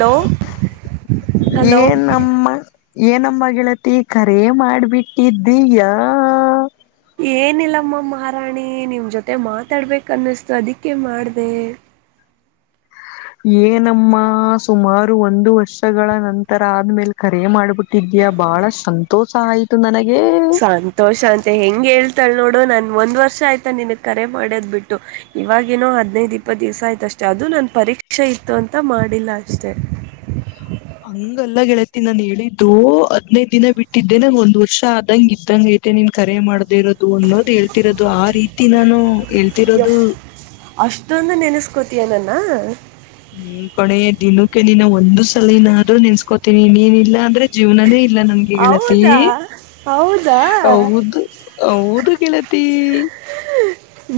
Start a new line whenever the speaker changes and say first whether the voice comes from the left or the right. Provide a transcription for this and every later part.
right: hello hello
left: ಏನ್ಮ್ಮ ಏನಂಬ ಳತಿ ಕಖರೇ ಮಾಡ್ಬಿಟ್ಟಿದ್ದೀಯ
right: ಏನಿಲ್ಲಮ್ಮ ಮಹಾರಾಣಿ ನಿಮ್ ಜೊತೆ ಮಾತಾಡ್ಬೇಕ ಅನ್ನಿಸ್ತು ಅದಕ್ಕೆೇ ಮಾಡ್ದ
left: ಏನಮ್ಮ ಸುಮಾರು ಒಂದು ವರ್ಷಗಳ ನಂತರ ಆದ್ಮೇಲೆ ಕರೆ ಮಾಡ್ಬಿಟ್ಟು ದ್ಯಾ ಬಾಳ ಸಂತೋಷ ಆಯ್ತು ನನಗೆ
right: ಸಂತೋಷ ಅಂತ ಹೆಂಗ್ ಹೇಳ್ತಾಳ ನೋಡು ನನ್ ಒಂದ್ ವರ್ಷ ಆಯ್ತಾ ನಿನಗ್ ಕರೆ ಮಾಡೋದ್ ಬಿಟ್ಟು ಇವಾಗಿಏನೋ ಹದಿನೈದು ಇಪ್ಪತ್ತು ದಿವಸ ಆಯ್ತ ಅಷ್ಟೇ ಅದು ನನ್ ಪರಿ ಪರೀಕ್ಷೆ ಇತ್ತು ಅಂತ ಮಾಡಿಲ್ಲ ಅಷ್ಟೇ
left: ಹಂಗಲ್ಲ ಗೆಳತಿ ನಾನ್ ಹೇಳಿದ್ದು ಹಾದ್ನಯ್ ದಿನ ಬಿಟ್ಟಿದ್ದೆ ನಂಗ ಒಂದ್ ವರ್ಷ ಆದಂಗ ಇದ್ದಂಗ ಐ ಮತ್ತೆ ನಿನ್ ಕರೆ ಮಾಡದಿ ಇರೋದು ಅನ್ನೋದು ಹೇಳ್ತಿರೋದು ಆ ರೀತಿ ನಾನು ಹೇಳ್ತಿರೋದು
right: ಯಪ್ ಅಷ್ಟೊಂದು ನೆನೆಸ್ಕೋತಯ ನನ್ನ
left: ಹ್ಮ್ ಕೊನೆಯ ದಿನಕ್ಕೆ ನೀನ್ನ ಒಂದು ಸಲ ನಾದ್ರೂ ನೆನ್ಸ್ಕೋತೀನಿ ಇನ್ನೇನಿಲ್ಲಾ ಅಂದ್ರೆ ಜೀವನೇ ಇ ಇಲ್ಲ ನನ್ಗೆ ಹೇಳತಿ
right: ಹೌದಾ ಹೌದಾ
left: ಉದು ಉದು ಗೆಳತಿ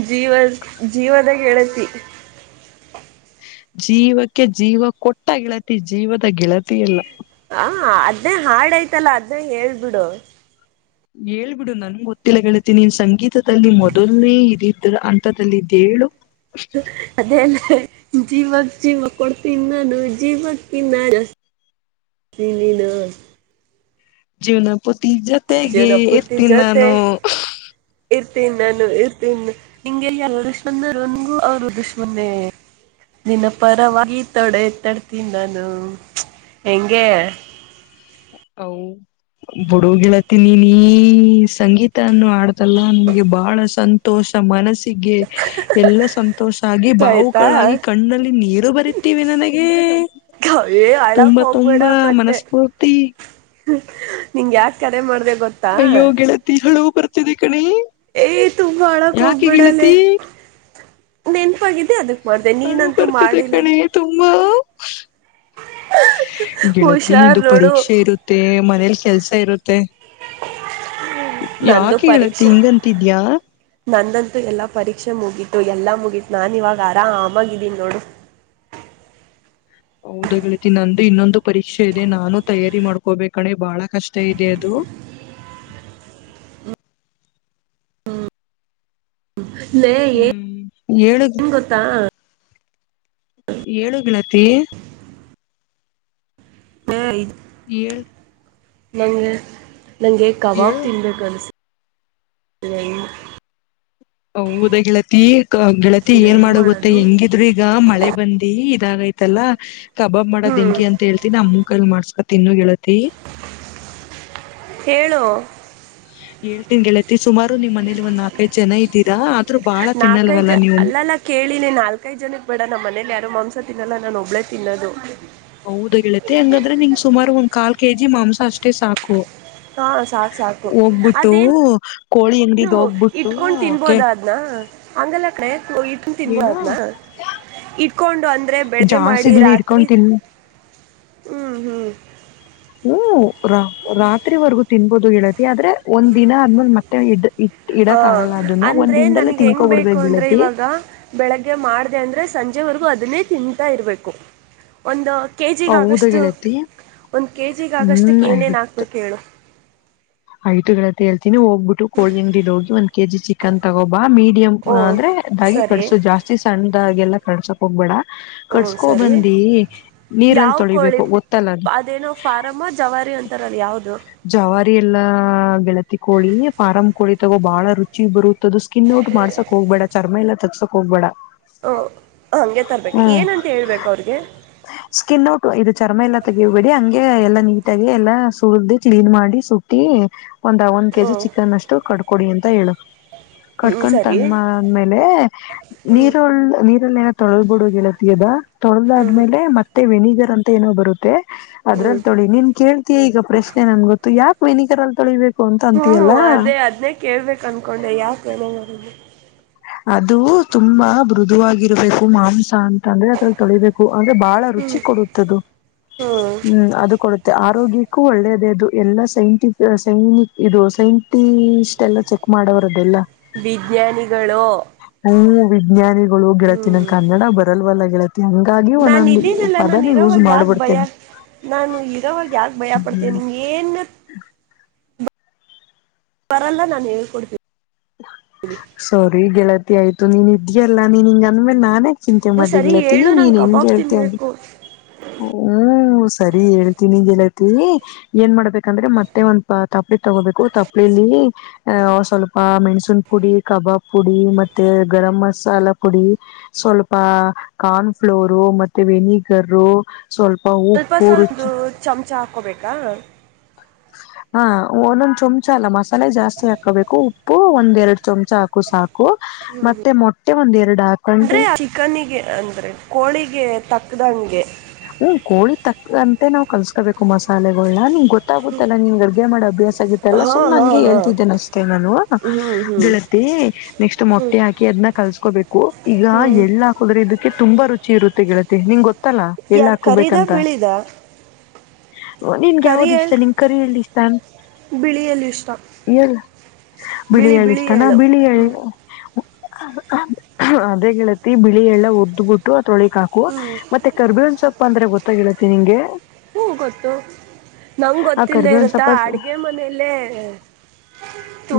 right: ಜೀವ ಜೀವದ ಗೆಳತಿ
left: ಜೀವಕ್ಕೆ ಜೀವ ಕೊಟ್ಟ ಗೆಳತಿ ಜೀವದ ಗೆಳತಿ ಎಲ್ಲ
right: ಹ ಅದ್ನೇ ಹಾಡ್ಯ್ತಲ್ಲ ಅದ್ನೇ ಹೇಳ್ಬಿಡು
left: ಹೇಳ್ಬಿಡು ನನ್ ಗೊತ್ತಿಲ್ಲ ಕೇಳ್ತೀಿ ನೀನ್ ಸಂಗೀತದಲ್ಲಿ ಮೊದಲ್ನೇ ಇದಿದ್ರ ಅಂತದಲ್ಲಿ ಇದ್ದೇ
right: ಹ ಜೀವಕ್ ಜೀವ ಕೊಡ್ತೀ ನಾನು ಜೀವ ತಿನ್ನ ತಿಲಿನ
left: ಜೀವನಪುತಿ ಜೊತೆಗೆ
right: ಜೀವನ ಪೂರ್ತಿ
left: ಇರ್ತೀನಿ ನಾನು
right: ಇರ್ತೀನ್ಿ ನಾನು ಇರ್ತೀನಿ ನಿಂಗೆ ಎಲ್ಲ ದುಶ್ಮನ್ ನನ್ಗೂ ಅವರು ದುಶ್ಮನೆ ನಿನ್ನ ಪರವಾಗಿ ತೊಡೆ ಎತ್ತಾಡ್ತೀನಿ ನಾನು ಎಗೆ
left: ಹೌ ಬುಡುಗಿಳತಿನಿ ನೀ ಸಂಗೀತನ್ನು ಆಡ್ತಲ್ಲಾ ನಮಗೆ ಬಹಳ ಸಂತೋಷ ಸಮಾನಸ ಗೆ ಎಲ್ಲ ಸಂತೋಷ ಆಗಿ
right: ಆಯ್ತಾ
left: ಬಾವುಕಳಾಗಿ ಕಣ್ಣಲ್ಲಿ ನೀರು ಬರಿತೀವಿ ನನಗೆ
right: ಏ ಅಳಕ್
left: ತುಂಬಾ ತುಂಬಾ ಮನಸ್ಪೂರ್
right: ನಿಂಗ ಯಾಕೆ ಕರೆ ಮಾಡ್ದ
left: ಅಯ್ಯೋ ಗೆಳತಿ ಹಳೂ ಬರ್ತಿದೆ ಕಣಿ
right: ಏಯ್ ತುಂಬಾ ಅಳಕ್ ಹೋಗ್ಬೇಡಲ್ಲ ನೆನ್ಪಗಿದಿ ಅದು
left: ಹಳು ಬರ್ತಿದೆ ಕಣೆ ತುಂಬಾ
right: ಹುಷಾರ್
left: ಗೆಳತನಂದು
right: ನೋಡು
left: ಪರೀಕ್ಷೆ ಇರುತ್ತೆ ಮನೇಲಿ ಕೆಲ್ಸ ಇರುತ್ತೆ
right: ನಂದು
left: ಯಾಕೆ ಹೇಳತ್ತೆ
right: ಪರೀಕ್ಷೆ
left: ಹಿಂಗಂತಿದ್ಯಾ
right: ನಂದಂತೂ ಎಲ್ಲಾ ಪರೀಕ್ಷೆ ಮುಗೀತು ಎಲ್ಲಾ ಮುಗೀತು ನಾನ ಇವಾಗ ಆರಾ ಆಮಾಗಿದ್ದೀನಿ ನೋಡು
left: ಹೌದ ಹೇತಿ ನಂದು ಇನ್ನೊಂದು ಪರೀಕ್ಷೆ ಇದೆ ನಾನು ತಯಾರಿ ಮಾಡ್ಕೋಬೇಕಣೆ ಬಹಳ ಕಷ್ಟ ಇದೆ ಅದು
right: ಹ್ಮ ನ ಏನ್
left: ಹ್ಮ್ ಏಳು
right: ಏನ್ ಗೊತ್ತಾ
left: ಏಳು ಿಳತಿ
right: ಹ
left: ಏಳ
right: ನಂಗೆ ನಂಗೆ ಕಬಾಬ್
left: ಏಳು
right: ತಿನ್ಬೇಕು ಅನ್ಸ ಇ
left: ಹೌದಾ ಗೆಳತಿ ಗೆಳತಿ ಏನ್
right: ಹೆಂಗ್
left: ಮಾಡೋ ಗೊತ್ತ
right: ಮಾಡೋದು
left: ಹೆಂಗಿದ್ರರು ಈಗ ಮಳೆ ಬಂದಿ ಇದಾಗೈತಲ್ಲಾ ಕಬಾಬ್ ಮಾಡೋ್
right: ಹ್ಮ್
left: ಹೆಂಕಿ ಅಂತ ಹೇಳ್ತಿನಿ ನಮ್ಮ ಕಲ್ ಮಾಡ್ಸ್ಕೊ ತಿ ಇನ್ನುಗೆೇಳತಿ
right: ಏಳು
left: ಏಳ್ ತಿನ್ ಗೆಳತಿ ಸುಮಾರು ನಿಮ್ ಮನೇಲಿ ಒಂದ್ ನಾಕೈಐ್ ಜನ ಇದೀರಾ ಆದ್ರೂ ಬಾಳ ತಿನ್ನಲ್ವಲ್ಲ ನೀವು
right: ಲ್ಲ ಕೇಳಿ ನಾಲ್ಕೈದು ಜನ ಬೇಡ ನಮ್ಮ ಮನೇಲಿ ಯಾರು ಮಾಂಸ ತಿನ್ನಲ್ಲ ನಾನು ಒಬ್ಳೇ ತಿನ್ನೋದು
left: ಹೌದ ಹೇಳೀತ್ತೆ ಹೆಂಗಾದ್ರೆ ನಿಂ ಸುಮಾರು ಒಂದ್ ಕಾಲ್ ಕೆ ಜಿ ಮಾಂಸ ಅಷ್ಟೇ ಸಾಕು
right: ಹಾ ಸಾಕು ಸಾಕು
left: ಹೋಗ್ಬಿಟ್ಟು ಕೋಳಿ ಅಂಗಡಿಗ್
right: ನೀನು
left: ಹೋಗ್ಬಿಟ್ಟು
right: ಇಟ್ಕೊಂಡ್
left: ಕೆ
right: ತಿನ್ಬೋದಾದ ಆದ್ನ ಹಂಗಲ್ಲ ಕ ಇಟ್ಕೊಂಡು ತಿನ್ಬೋ
left: ಏನು
right: ಅದ್ನ ಇಟ್ಕೊಂಡು ಅಂದ್ರೆ ಬೆಳಗ್ಗೆ
left: ಜಾಸ್ತಿ
right: ಮಾಡಿ
left: ದಿನ
right: ರಾತ್ರಿ
left: ಇಡ್ಕೊಂಡ್ ತಿನ್
right: ಹ್ಮ್ ಹ್ಮ್
left: ಹ್ಮ ರಾ ರಾತ್ರಿವರೆಗೂ ತಿನ್ಬೋದು ಹೇಳತ್ತೆ ಆದ್ರೆ ಒಂದ್ ದಿನ ಆದ್ಮಲ್ ಮತ್ತೆ ಇ ಇ ಇಡಕ್
right: ಹಾಂ
left: ಆಗಲ್ಲ ಅದನ್ನ ಒಂದ
right: ಅಂದರೆ
left: ದಿನದಲ್ಲೇ
right: ನನಗೆ ಹೆಂಗ್ ಬೇಕು
left: ತಿಿಂದನ್ಕೊಬಿಡ್ಬೇಕ
right: ಅಂದರೆ
left: ಳತಿ
right: ಇವಾಗ ಬೆಳಗ್ಗೆ ಮಾಡಿದೆ ಅಂದ್ರೆ ಸಂಜೆವರೆಗೂ ಅದನ್ನೇ ತಿಂತಾ ಇರಬೇಕು ಒಂದು ಕೆ
left: ಹೌದು
right: ಜಿಗಗಷ್ಟು
left: ಗೆಳತಿ
right: ಒಂದು ಕೆ ಜಿಗಾಗಷ್ಟಕ್ಕೆ ಏನೇನು ಹಾಕ್ಬೇಕು ಹೇಳು
left: ಐ್ು ಗಳತ್ತ ಹೇಳ್ತಿನನಿ ಹೋಗ್ಬಿಟ್ಟ ಕೋಳಿಂಗಡಿಲಿ ಹೋಗಿ ಒಂದ್ ಕೆ ಜಿ ಚಿಕನ್ ತಗೋಬ ಮೀಡಿಯಂ್
right: ಓ
left: ಅಂದ್ರೆ ಇದಾಗಿ
right: ಸರಿ
left: ಕಡಸೋ ಜಾಸ್ತಿ ಸಣ್ಣಾಗೆಲ್ಲ ಕಡ್ಸಕ್ ಹೋಗ್ಬೇಡ
right: ಹ್ಞೂ
left: ಕಡ್ಸ್ಕೋ
right: ಸರಿ
left: ಬಂದಿ ನೀರಲ್ಲಿ
right: ಯಾವ ಕೋಳಿ
left: ತೊಳಿಬೇಕು ಗೊತ್ತಲ್ಲ ಅದು
right: ಅಂತರ ಯಾವ್ದದು
left: ಜವಾರಿ ಎಲ್ಲಾ ಬೆಗೆಳತಿ ಕೋಳಿ ಫಾರಂ್ ಕೋಳಿ ತಗೋ ಬಾಳ ರುಚಿ ಬರುತ್ತ ಸ್ಕಿನ್ ಔಟ್ ಮಾಡಸಕಕ್ ಹ್ಬೇಡ ಚರ್ಮ ಎಲ್ಲ ತಸಕ್ ಹೋಗ್ಬೇಡ
right: ಓ ಹಂಗೆ ತರ್ಬೇಕು
left: ಹ್ಮ್
right: ಏನಂತ ಹೇಳ್ಬೇಕು ಅವ್ರಿಗೆ
left: ಸ್ಕಿನ್ ನೋಟು ಇದು ಚರ್ಮ ಎಲ್ಲ ತೆಗಬೇಡಿ ಹಂಗೆ ಎಲ್ಲ ನೀ ಎಲ್ಲ ಸು್ದು ಕ್ಲೀನ್ ಮಾಡಿ ಸುಟ್ಟಿ ಒಂದ್ ಒಂದ್
right: ಹ್ಞೂ
left: ಕೆಜಿ ಚಿಕನ್ ಅಷ್ಟು ಕ ಕೊಡಿ ಅಂತ ಹೇಳು
right: ಹ್ಞೂ
left: ಕರ್ಕೊಂಡ್
right: ಸರಿ
left: ತಂದ ಆದ್ಮೇಲೆ
right: ಹ್ಞೂ
left: ನೀರುಳ್ಳ ನೀ ಏನೋ ತೊಳೆಬಿಡು ಗೆಳತ ಅದ
right: ಹ್ಞೂ
left: ತೊಳ್ದಾದ್ಮೇಲೆ ಮತ್ತೆ ವೆಿಗರ್ ಅಂತ ಏನೋ ಬರುತ್ತೆ
right: ಹ್ಞೂ
left: ಅದ್ರಲ್ ತೊಳಿ ನೀನ್ ಕೇಳ್ತೀಯಾ ಈಗ ಪ್ರಶ್ನೆ ಯಾಕ್ ವೆನಿಕರ್ ಅಲ್ ತೊಳಿಬೇಕು ಅಂತ ಅಂತೀಯಲ್ಲ
right: ಹ್ಮ್ ಅದೇ ಅದನೇ ಕೇಳ್ಬೇಕ ಅನ್ಕೊಂಡೆ ಯಾಕ ಹೇಳ ಬರದು
left: ಅದು ತುಂಬಾ ಮೃದುವಾಗಿರ್ಬೇಕು ಮಾಂಸ ಅಂತ ಅಂದ್ರೆ ಅದ್ರಲ್ಲಿ ತೊಳಿಬೇಕು ಅ್ರೆ ಬಹಳ
right: ಹ್ಮ್
left: ರುಚಿ ಕೊಡುತ್ತದು ಹ್ಮ್ ಅದು ಕೊಡುತ್ತೆ ಆರೋಗ್ಯಕ್ಕೂ ಒಳ್ಳೇದೇ ಅದು ಎಲ್ಲ ಸೈಂಟಿ ಸೈನಕ್ ಇದು ಸೈಂಟಿಸ್ಟ್ ಎಲ್ಲ ಚೆಕ್ ಮಾಡೋ ತರದದೆಲ್ಲ
right: ವಿಜ್ಞಾನಿ
left: ಹ್ಮ ವಿಜ್ಞಾನಿಗಳು ಗೆಳತಿನಂ ಕನ್ನಡ ಬರಲ್ವಲ್ಲ ಗೆಳತ್ತ
right: ನಾ ಇದೀನಲ್ಲ ನಾನು
left: ಯೂಸ್
right: ಇರವಾಗ ಯಾವ್ದ ಭಯ
left: ಮಾಡ್ಬಿಡ್ತೇನೆ
right: ನಾನು ಇರಾಗ ಯ್ದ ಭಯ ಪಡ್ತೇ ನಿಂಗ ಏನ್ ವರಲ್ಲ ನಾು ಹೇಳ್ಕೊಡ್ತೀಿ
left: ಸರಿ ಗೆಳತಿ ಆಯ್ತು ನೀನ್ ಇದ್ಯಲ್ಲಾ ನೀನ್ ಹಿಂಗ ಅಂದ್ಮೇಲೆ ನಾನೇ ಚಿಂತೆ
right: ನೀವು ಸರಿ
left: ಮಾಡ್್ದಿಲತ್ತ ಈ
right: ಹೇಳು
left: ನೀನ್
right: ನಂಗೆ
left: ಹೆನ್ಗೆ
right: ಕಬಾಬ್
left: ಹೇಳ್ತೇ
right: ತಿನ್ಬೇಕು
left: ಹ್ಮ ಸರಿ ಹೇಳ್ತೀನಿಗೆಲತಿ ಏನ್ ಮಾಡ್ಬೇಕಂದ್ರೆ ಮತ್ತೆ ಒಂದ್ಪ ತಪ್ಪ ತಗೋಬೇಕು ತಪ್ಲಿಲಿ ಅಹ ಸ್ವಲ್ಪ ಮೆಣ್ಸನ್ ಪುಡಿ ಕಬಾಬ್ ಪುಡಿ ಮತ್ತೆ ಗರಂ ಮಸಾಲ ಪುಡಿ ಸ್ವಲ್ಪ ಕಾರ್ನ್ಫ್ಲೋರು ಮತ್ತೆ ವೆನಿಗರು
right: ಸ್ವಲ್ಪ
left: ಉಪ್ಪು
right: ಸ್ವಲ್ಪ
left: ರುಚಿ
right: ಚಮಚ ಹಾಕೋಬೇಕಾ
left: ಹಾ ಒಂದೊಂದ್ ಚೊಮಚ ಅಲ್ಲ ಮಸ ತಲೆ ಜಾಸ್ತಿ ಹಾಕೋಬೇಕು ಉಪ್ಪು ಒಂದ್ ಎರಡು ಚಮಚ ಹಾಕು ಸಾಕು ಮತ್ತೆ ಮೊಟ್ಟೆ ಒಂದ್ ಎರಡು ಹಾಕೊಂಡು
right: ಅಂದ್ರೆ ಚಿಕನಿಗೆ ಅಂದ್ರೆ ಕೋಳಿಗೆ ತಕ್ದಂಗೆ
left: ಹ್ಮ ಕೋಳಿ ತಕ್ಕಂತೆ ನಾವ್ ಕಲ್ಸ್ಕೋಬೇಕು ಮಸಾಲೆಗಳ ನಿಮ್ ಗೊತ್ತ ಗೊತ್ತಾಗುತ್ತೆಲ್ಲಾ ನಿನ್ಗೆ ಅರ್ಗೆ ಮಾಡ ಅಭ್ಯಾಸ ಆಗಿೆ ಎಲ್ಲಾ
right: ಹಾ
left: ಸುಮ್ಮ್
right: ಹಾ
left: ಹಂಗೆ
right: ಹಾ
left: ಹೇಳ್ತಿದ್ದೇನೆ ಅಷ್ಟೆ ನಾನು
right: ಹ್ಮ್ ಹ್ಮ್
left: ಗೆಳತಿ ನೆಕ್ಸ್ಟ್
right: ಹ್ಮ್
left: ಮೊೆ ಹಾಕಿದನ್ನ ಕಲ್ಸ ಹಾಕೋಬೇಕು ಈಗ
right: ಹ್ಮ್
left: ಎಳ್ಳು ಹಾಕದ್ರೆ ಇದಕ್ಕೆ ತುಂಬಾ ರುಚಿ ಇರುತ್ತೆ ಗಳತ್ತೆ ನಿಂಗ ಗೊತ್ತಲ್ಲ ಎಳ್
right: ಯಾವ್ದ್ ಕರಿದ
left: ಹಾಕೋಬೇಕಂತ
right: ಬಿಳಿದ
left: ನಿನ್ಗ ಯಾವ್ದ್ ಇಷ್ಟ ನಿನ್ ಕರಿ ಎಲ್ಲಿ ಇಷ್ಟ ಅ
right: ಬಿಳಿಯಲ್ಲ ಇಷ್ಟ
left: ಬಿಳಿ ಹೇಳಳಿ ಇಷ್ಟಾನ ಬಿಳಿಿ ಅದೇಗೆತಿ ಬಿಳಿ ಎಲ್ಲ ಉದ್ದ್ ಬಿಟ್ಟು ತೊಳಿಕ್ ಹಾಕುವ
right: ಹ್ಮ್
left: ಮತ್ತೆ ಕರ್ಬಿ ಒ ಗೊತ್ತಾಗಿ ಹೇಳತ್ತೆ ನಿಂಗೆ
right: ಹ್ಮ ಗೊತ್ತು ನಂಗ್
left: ಆ
right: ಗೊತ್ತಿಲ್ಲ
left: ಕರ್ಬೇವಿನ್
right: ಇರತ್ತಾ
left: ಸೊಪ್ಪ
right: ಅಡ್ಗೆ ಮನೇಲ್ಲೇ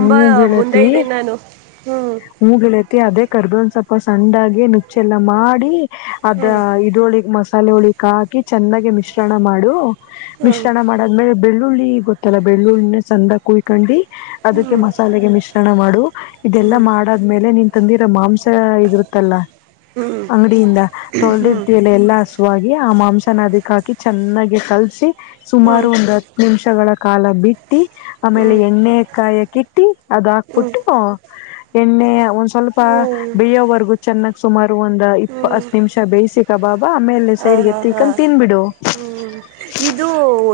left: ಹ ಗೆಳತಿ
right: ಹ್ಞೂ
left: ಹೂ ಗೆಳತಿ ಅದೇ ಕರ್ದು ಒಂದ ಸ್ವಲ್ಪ ಸಣ್ಣಾಗ ನುಚ್ಚೆಲ್ಲ ಮಾಡಿ ಅದ
right: ಹ್ಞೂ
left: ಇದೋಳಗ್ ಮಸ್ ತಾಲ ಹಳಿಕ್ ಹಾಕಿ ಚೆನ್ನಾಗಿ ಮಿಶ್ರಣ ಮಾಡು ಮಿಶ್ರಣ ಮಾಡದ್ಮೇಲೆ ಬೆಳ್ಳುಳ್ಳಿ ಗೊತ್ತಲ್ಲ ಬೆಳ್ಳುಳ್ಳಿನ ಚಂದ ಕುಯ್ಕೊಂಡು ಅದಕ್ಕೆ
right: ಹ್ಞೂ
left: ಮಸಾಲೆಗೆ ಮಿಶ್ರಣ ಮಾಡು ಇದೆಲ್ಲಾ
right: ಹ್ಞೂ
left: ಮಾಡಾದ್ಮೇಲೆ ನೀನ್ ತಂದಿರೋ ಮಾಂಸ ಇದಿರುತ್ತಲ್ಲ
right: ಹ [unintelligible]
left: ಅಂಗಡಿಯಿಂದ ತೊಳೆದಿರ್ತಿಯಲ್ಲ ಎಲ್ಲಾ ಹಸುವಾಗಿ ಆ ಮಾಂಸ ಅದಕ್ ಹಾಕಿ ಚೆನ್ನಾಗಿ ಕಲ್ಸಿ
right: ಹ್ಞೂ ಹ್ಞೂ ಹ್ಞೂ
left: ಸುಮಾರು ಒಂದ್ ಹತ್ತು ನಿಮಿಷಗಳ ಕಾಲ ಬಿಟ್ಟ [inaudible] ಇಟ್ಟಿ ಆಮೇಲೆ ಎಣ್ಣೆ ಕಾಯಕಿಟ್ಟಿ ಅದ
right: ಹ್ಞೂ ಹ್ಞೂ
left: ಹಾಕ್ಬಿಟ್ಟು ಎಣ್ಣೆ ಒಂದ್ ಸ್ವಲ್ಪ ಬೇಯೋವರ್ಗೂ ಚೆನ್ನ ಒಂದ್
right: ಹ್ಞೂ
left: ಇಪ್ಪ ಹತ್ ನಿಮಿಷ ಬೇಯಿಸಿಸಿಕ ಬಾಬಾ ಆಮೇಲೆ
right: ಹಾಂ
left: ಸೈಡ್ಗೆ
right: ಹಾಂ ಹಾಂ
left: ಎತ್ತಕೊಂಡ ತಿನ್ಬಿಡು
right: ಹ್ಞೂ ಇದು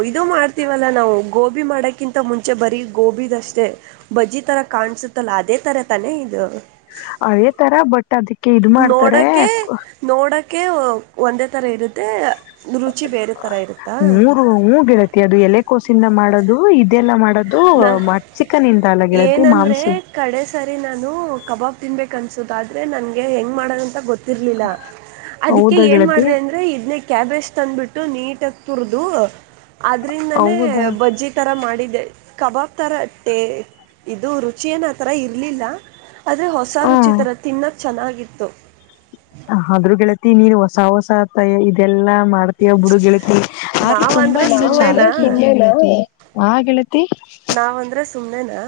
right: ಇದು ಮಾಡ್ ತವಲ್ಲಾ ನಾವು ಗೋಬಿ ಮಾಡಕ್ಕಿಂತ ಮುಂಚೆ ಬರೀ ಗೋಬಿಿದಷ್ಟೇ ಬಜಿ ತರ ಕಾಣಸುತ್ತಲ್ಲ ಅದೇ ತರ ತಾನೇ ಇದು
left: ಅದೆ ತರ ಬಟ್ಟ
right: ನೋಡಕೆ ನೋಡಕೆ ಒಂದೇ ತರ ಇರುತ್ತೆ ರುಚಿ ಬೇರೆ ಥರ ಇರುತ್ತಾ
left: ಮೂರು ಮೂಗಿಡತಿ ಅದು ಎಲೆ ಕೋಸಿಂದ ಮಾಡೋದು ಇದೆಲ್ಲ ಮಾಡೋದು
right: ನಾ
left: ಚಿಕನ್ ಇಂದ ಎಲ್ಲ ಗೆಳತಿ
right: ಏನಂದರೆ
left: ಮಾಂಸದ
right: ತಿನ್ಬೇಕ ಅನ್ಸೋದಾದ್ರೆ ನನ್ಗೆ ಹೆಂಗ್ ಮಾಡೋದಂತ ಗೊತ್ತ ಇರ್ಲಿಲ್ಲ ಅದಕ್ಕೆ
left: ಹೌದಾ
right: ಏನ್
left: ಗೆಳತಿ
right: ಮಾಡ್ರ ಅಂದ್ರೆ ಇದನ ಕ್ಯಾಬೇಜ್ ತಂದುಬಿಟ್ಟು ನೀಟಾಗಿ ತುರ್ದುು ಆದ್ರಿಂದಾನೇ
left: ಹೌದಾ
right: ಬಜ್ಜಿ ಥರ ಮಾಡಿದೆ ಕಬಾಬ್ ಥರ ಟೇ ಇದು ರುಚಿ ಏನ ಆಥರ ಇರಲಿಲ್ಲ ಆದದ್ರೆ ಹೊಸ
left: ಹ್ಮ
right: ರುಚಿ ತರ ತಿನ್ನಕ್ ಚೆನ್ನಾಗಿತ್ತು
left: ಆದ್ರೂ ಗೆಳತಿ ನೀರ್ ಹೊಸ ಹೊಸ ಆತ ಇದೆಲ್ಲಾ ಮಾಡ್ತಯಬ್ಬುಡು ಗೆಳತಿ ಆ್ [unintelligible] ತುಂಬಾ
right: ನಾವಂದರೆ ಸುಮ್ಮನೆನಾ
left: ಆ ಗೆಳತಿ
right: ನಾವಂದ್ರೆ ಸುಮ್ಮ್ನೆನಾ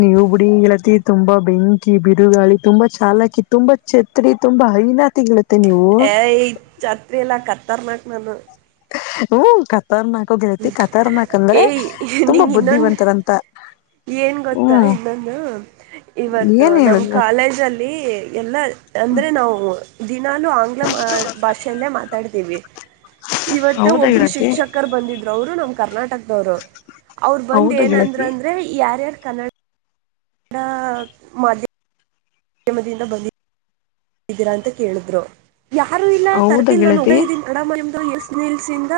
left: ನೀವು ಬಿುಡಿ ಗೆಳತಿ ತುಂಬಾ ಬೆಂಕಿ ಬಿರುಗಾಳಿ ತುಂಬಾ ಚಾಲಕಿ ತುಂಬಾ ಛತ್ರಿ ತುಂಬಾ ಹೈನ
right: ಏ ಚಾತ್ರಿ ಎಲ್ಲ ಕತ್ತರ್ನಕ್ ನಾನು
left: ಹ್ಮ ಕ ಖತರ್ನಾಕ್ ಗೆಳತಿ ಖತರ್ನಾಕ್ ಅಂದ್ರೆ
right: ಏಯ್
left: ತುಂಬಾ
right: ನಿಂಗ್ ಇನ್ನೊಂದ್
left: ಬುದ್ಧಿವಂತರಂತ
right: ಏನ್ ಗೊತ್ತಾ
left: ಹ್ಮ್
right: ಇನ್ನೊಂದು ಇವತ್ತು
left: ಏನ್
right: ನಮ್
left: ಹೇಳುದ
right: ಕಾಲೇಜ ಅಲ್ಲಿ ಎಲ್ಲ ಅಂದ್ರೆ ನಾವು ದಿನಾನೂ ಆಂಗ್ಲ ಭಾಷೆಯಲ್ಲೇ ಮಾತಾಡ್ತೀವಿ ಇವತ್ತೇ
left: ಹೌದಾ
right: ಒಬ್ರು
left: ಗೆಳತಿ
right: ಶಿಕ್ಷಕರು ಬಂದಿದ್ದ ಅವರು ನಮ್ ಕರ್ನಾಟಕದವರು ಅವ್ರ ಬಂದ್
left: ಹೌದಾ
right: ಏನಂದ್ರ
left: ಗೆಳತಿ
right: ಅಂದ್ರೆ ಯಾರ್ಯಾರ್ ಕನ್ನಡ ಡ ಮಾಧ್ಯಮ ಮಾಧ್ಯಮದಿಂದ ಬಂದಿದ್ದ ಹೀರಾ ಅಂತ ಕೇಳಿದ್ರು ಯಾರು ಇಲ್ಲ
left: ಹೌದಾ
right: ತರ್ತಿಲ್ ನಾನು ಉಡ
left: ಗೆಳತಿ
right: ಇದೀಡ ಎ ಸ್ ನಿಲ್ಸಿಂದ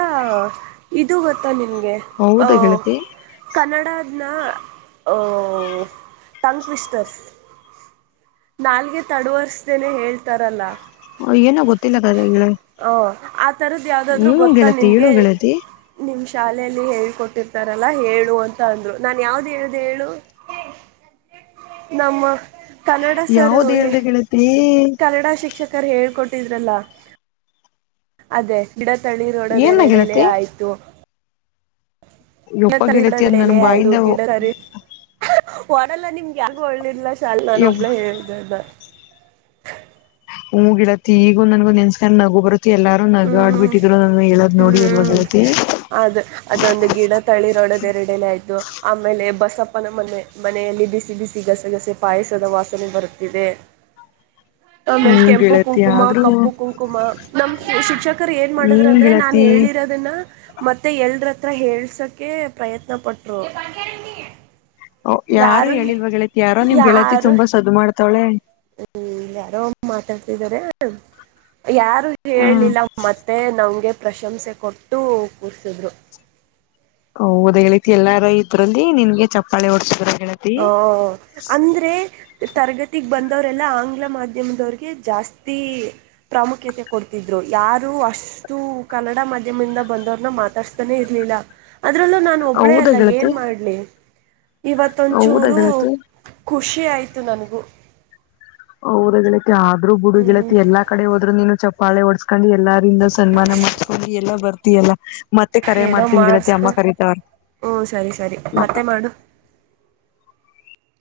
right: ಇದು ಗೊತ್ತಾ ನಿಮಗೆ
left: ಹೌದಾ ಗೆಳತಿ
right: ಕನ್ನಡದ ಇನ್ನ ಟಂಗ್ ಟ್ವಿಸ್ಟರ್ ನಾಲ್ಗೆ ತಡುವರ್ಸ್ದೇನೆ ಹೇಳ್ತಾರಲ್ಲ
left: ಏನೋ ಗೊತ್ತಿಲ್ಲ ಕದಗಳ
right: ಈ ಥರದ್ದು ಯಾವು್ದಾದ್ರು ಗೊತ್ತಾ
left: ಹೇಳು
right: ನಿಿನಗೆ
left: ಗೆಳತಿ
right: ನಿಮ್ಮ ಶಾಲೆಯಲ್ಲಿ ಹೇಳ್ ಕೊಟ್ಟಿರ್ತಾರಲ್ಲಾ ಹೇಳು ಅಂತ ಅಂದ್ರು ನಾನ್ ಯಾವ್ದ್ ಹೇಳ್ದ ಹೇಳು ನಮ್ಮ ಕನ್ನಡ ಸರು
left: ಯಾವ್ದ್ ಹೇಳ್ದ ಗೆಳತಿ
right: ಕನ್ನಡ ಶಿಕ್ಷಕರು ಹೇಳ್ಕೊಟ್ಟಿದ್ರಲ್ಲ ಅದೇ ಗಿಡತಳಿ
left: ಏನ
right: ರೋಡದೆರಡಲೇ
left: ಗೆಳತಿ
right: ಆಯ್ತು ಗಿಡ
left: ಒಪ್ಪ ಗಿಳಿತ ನನ್
right: ತಳಿರೊಡದೆಲೆ ಆಯ್ತು
left: ಬಾಯಿಂದ
right: ಅಲ್ಲ ನಿಮ್ಗೆ ಯಗು ಒಳ್ಳೇದಲ ಶಾಲ್ ನಾನ ಒೋಗಲ ಹೇಳಿದೆ
left: ಹೂ ಗಿಡತ್ತತಿ ಈಗ ನನ್ಗೊ ನೆನ್ಸ್ಕ ನಗು ಬರುತ್ತೆ ಎಲ್ಲಾರು ನಗ
right: ಹ್ಮ್
left: ಆಡ್ಬಿಟ್ಟಿದ್ರು ನ ಹೇಳದ್ ನೋಡಿ ಎಲ್ವಾಗ ಹೇತಿ
right: ಅದು ಅದೊಂದು ಗಿಡ ತಳಿ ರೊಡ ರೆಡನ ಆಯ್ತು ಆಮೇಲೆ ಬಸಪ್ಪನ ಮನೆ ಮನೆಯಲ್ಲಿ ಬಿಸಿ ಬಿಸಿ ಗಸಗಸೆ ಪಾಯಸದ ವಾಸನೆ ಬಿದೆ ಆಮೇಲೆ
left: ಹ್ಮ್
right: ಕೆಂಪು
left: ಗೆಳತಿ
right: ಕುಂಕುಮ
left: ಆದ್ರೂ
right: ಕಪ್ಪು ಕುಂಕುಮ ನ ಶಿಕ್ಷಕರು ಏನ್ ಮಾಡಿದರು
left: ಹ್ಮ್
right: ಅಂದ್ರೆ ನಾನ್
left: ಗೆಳತಿ
right: ಹೇಳಿರೋದನ್ನ ಮತ್ತೆ ಎಲ್ರ ಹತ್ರ ಹೇಳ್ಸಕ ಪ್ರಯತ್ನ ಪಟ್ರು
left: ಓ ಯಾರು ಹೇಳಿಲ್ವ ಗೆಳತಿ ಯಾರೋ ನಿಮ್ ಗೆಳತಿ ತುಂಬಾ ಸದ್ದ್ ಮಾಡ್ತಾವಳೆ
right: ಹ್ಮಲ್ಲಾರೋ ಮಾತಾಡ್ತಿದ್ದಾರೆ ಯಾರು
left: ಹ್ಮ್
right: ಹೇಳಲಿಲ್ಲ ಮತ್ತೆ ನಮ್ಗೆ ಪ್ರಶಂಸೆ ಕೊಟ್ಟು ಕೂರಿಸಿದ್ರು
left: ಹ ಹದತಿ ಎಲ್ಲಾರು ಇದ್ರಲ್ಲಿ ನಿನ್ಗೆ ಚಪ್ಪಾಳಿ ಹೊಓಡ್ತಿದ್ರ
right: ಹ ಅಂದ್ರೆ ತರಗತಿಗ್ ಬಂದವರೆಲ್ಲಾ ಆಂಗ್ಲ ಮಾಧ್ಯಮದವರಿಗೆ ಜಾಸ್ತಿ ಪ್ರಾಮುಖ್ಯತೆ ಕೊಡ್ತಿದ್ರು ಯಾರು ಅಷ್ಟು ಕಾಲ ಕನ್ನಡ ಮಾಧ್ಯಮದಿಂದ ಬಂದವ್ರನ್ನ ಮಾತಾಡ್ಸ್ತಾನೆ ಇರ್ಲಿಲ್ಲ ಅದರಲ್ಲೂ ನಾನು ಒಬ್ಳೇ
left: ಹೌದಾ
right: ಅಲ್ಲ ಏನ್
left: ಗೆಳತಿ
right: ಮಾಡಲಿ
left: ಹೌದಾ
right: ಇವತ್ತೊಂಚೂರು
left: ಗೆಳತಿ
right: ಖುಷಿ ಆಯಿತು ನನಗೂ
left: ಓ ದ ಿಳಿತಿ ಆದ್ರರು ಬುಡು
right: ಹ್ಮ್
left: ಗಿಳತಿ ಎಾ ಕಡೆ ಹೋದರು ನೀನು ಚಪಾಳೆ ಓಡ್ಸ್ ಹಾಕೊಂಡು ಎಲ್ಲಾರಂದ ಸನ್ಮಾನ ಮಾಡಸ್ಕೊಂಡು ಎಲ್ಲಾ ಬರ್ತಯಲ್ಲ ಮತ್ತೆ ಕರ
right: ಏನೋ
left: ಮಾಡ್ತನ್ಿ ಗಗೆಲತಿ
right: ಮಾಡಿಸ್ಕೊ
left: ಅಮ್ಮ
right: ಹ್ಞೂ ಸರಿ ಸರಿ
left: ಕರೀತವ್ರ
right: ಮತ್ತೆ ಮಾಡು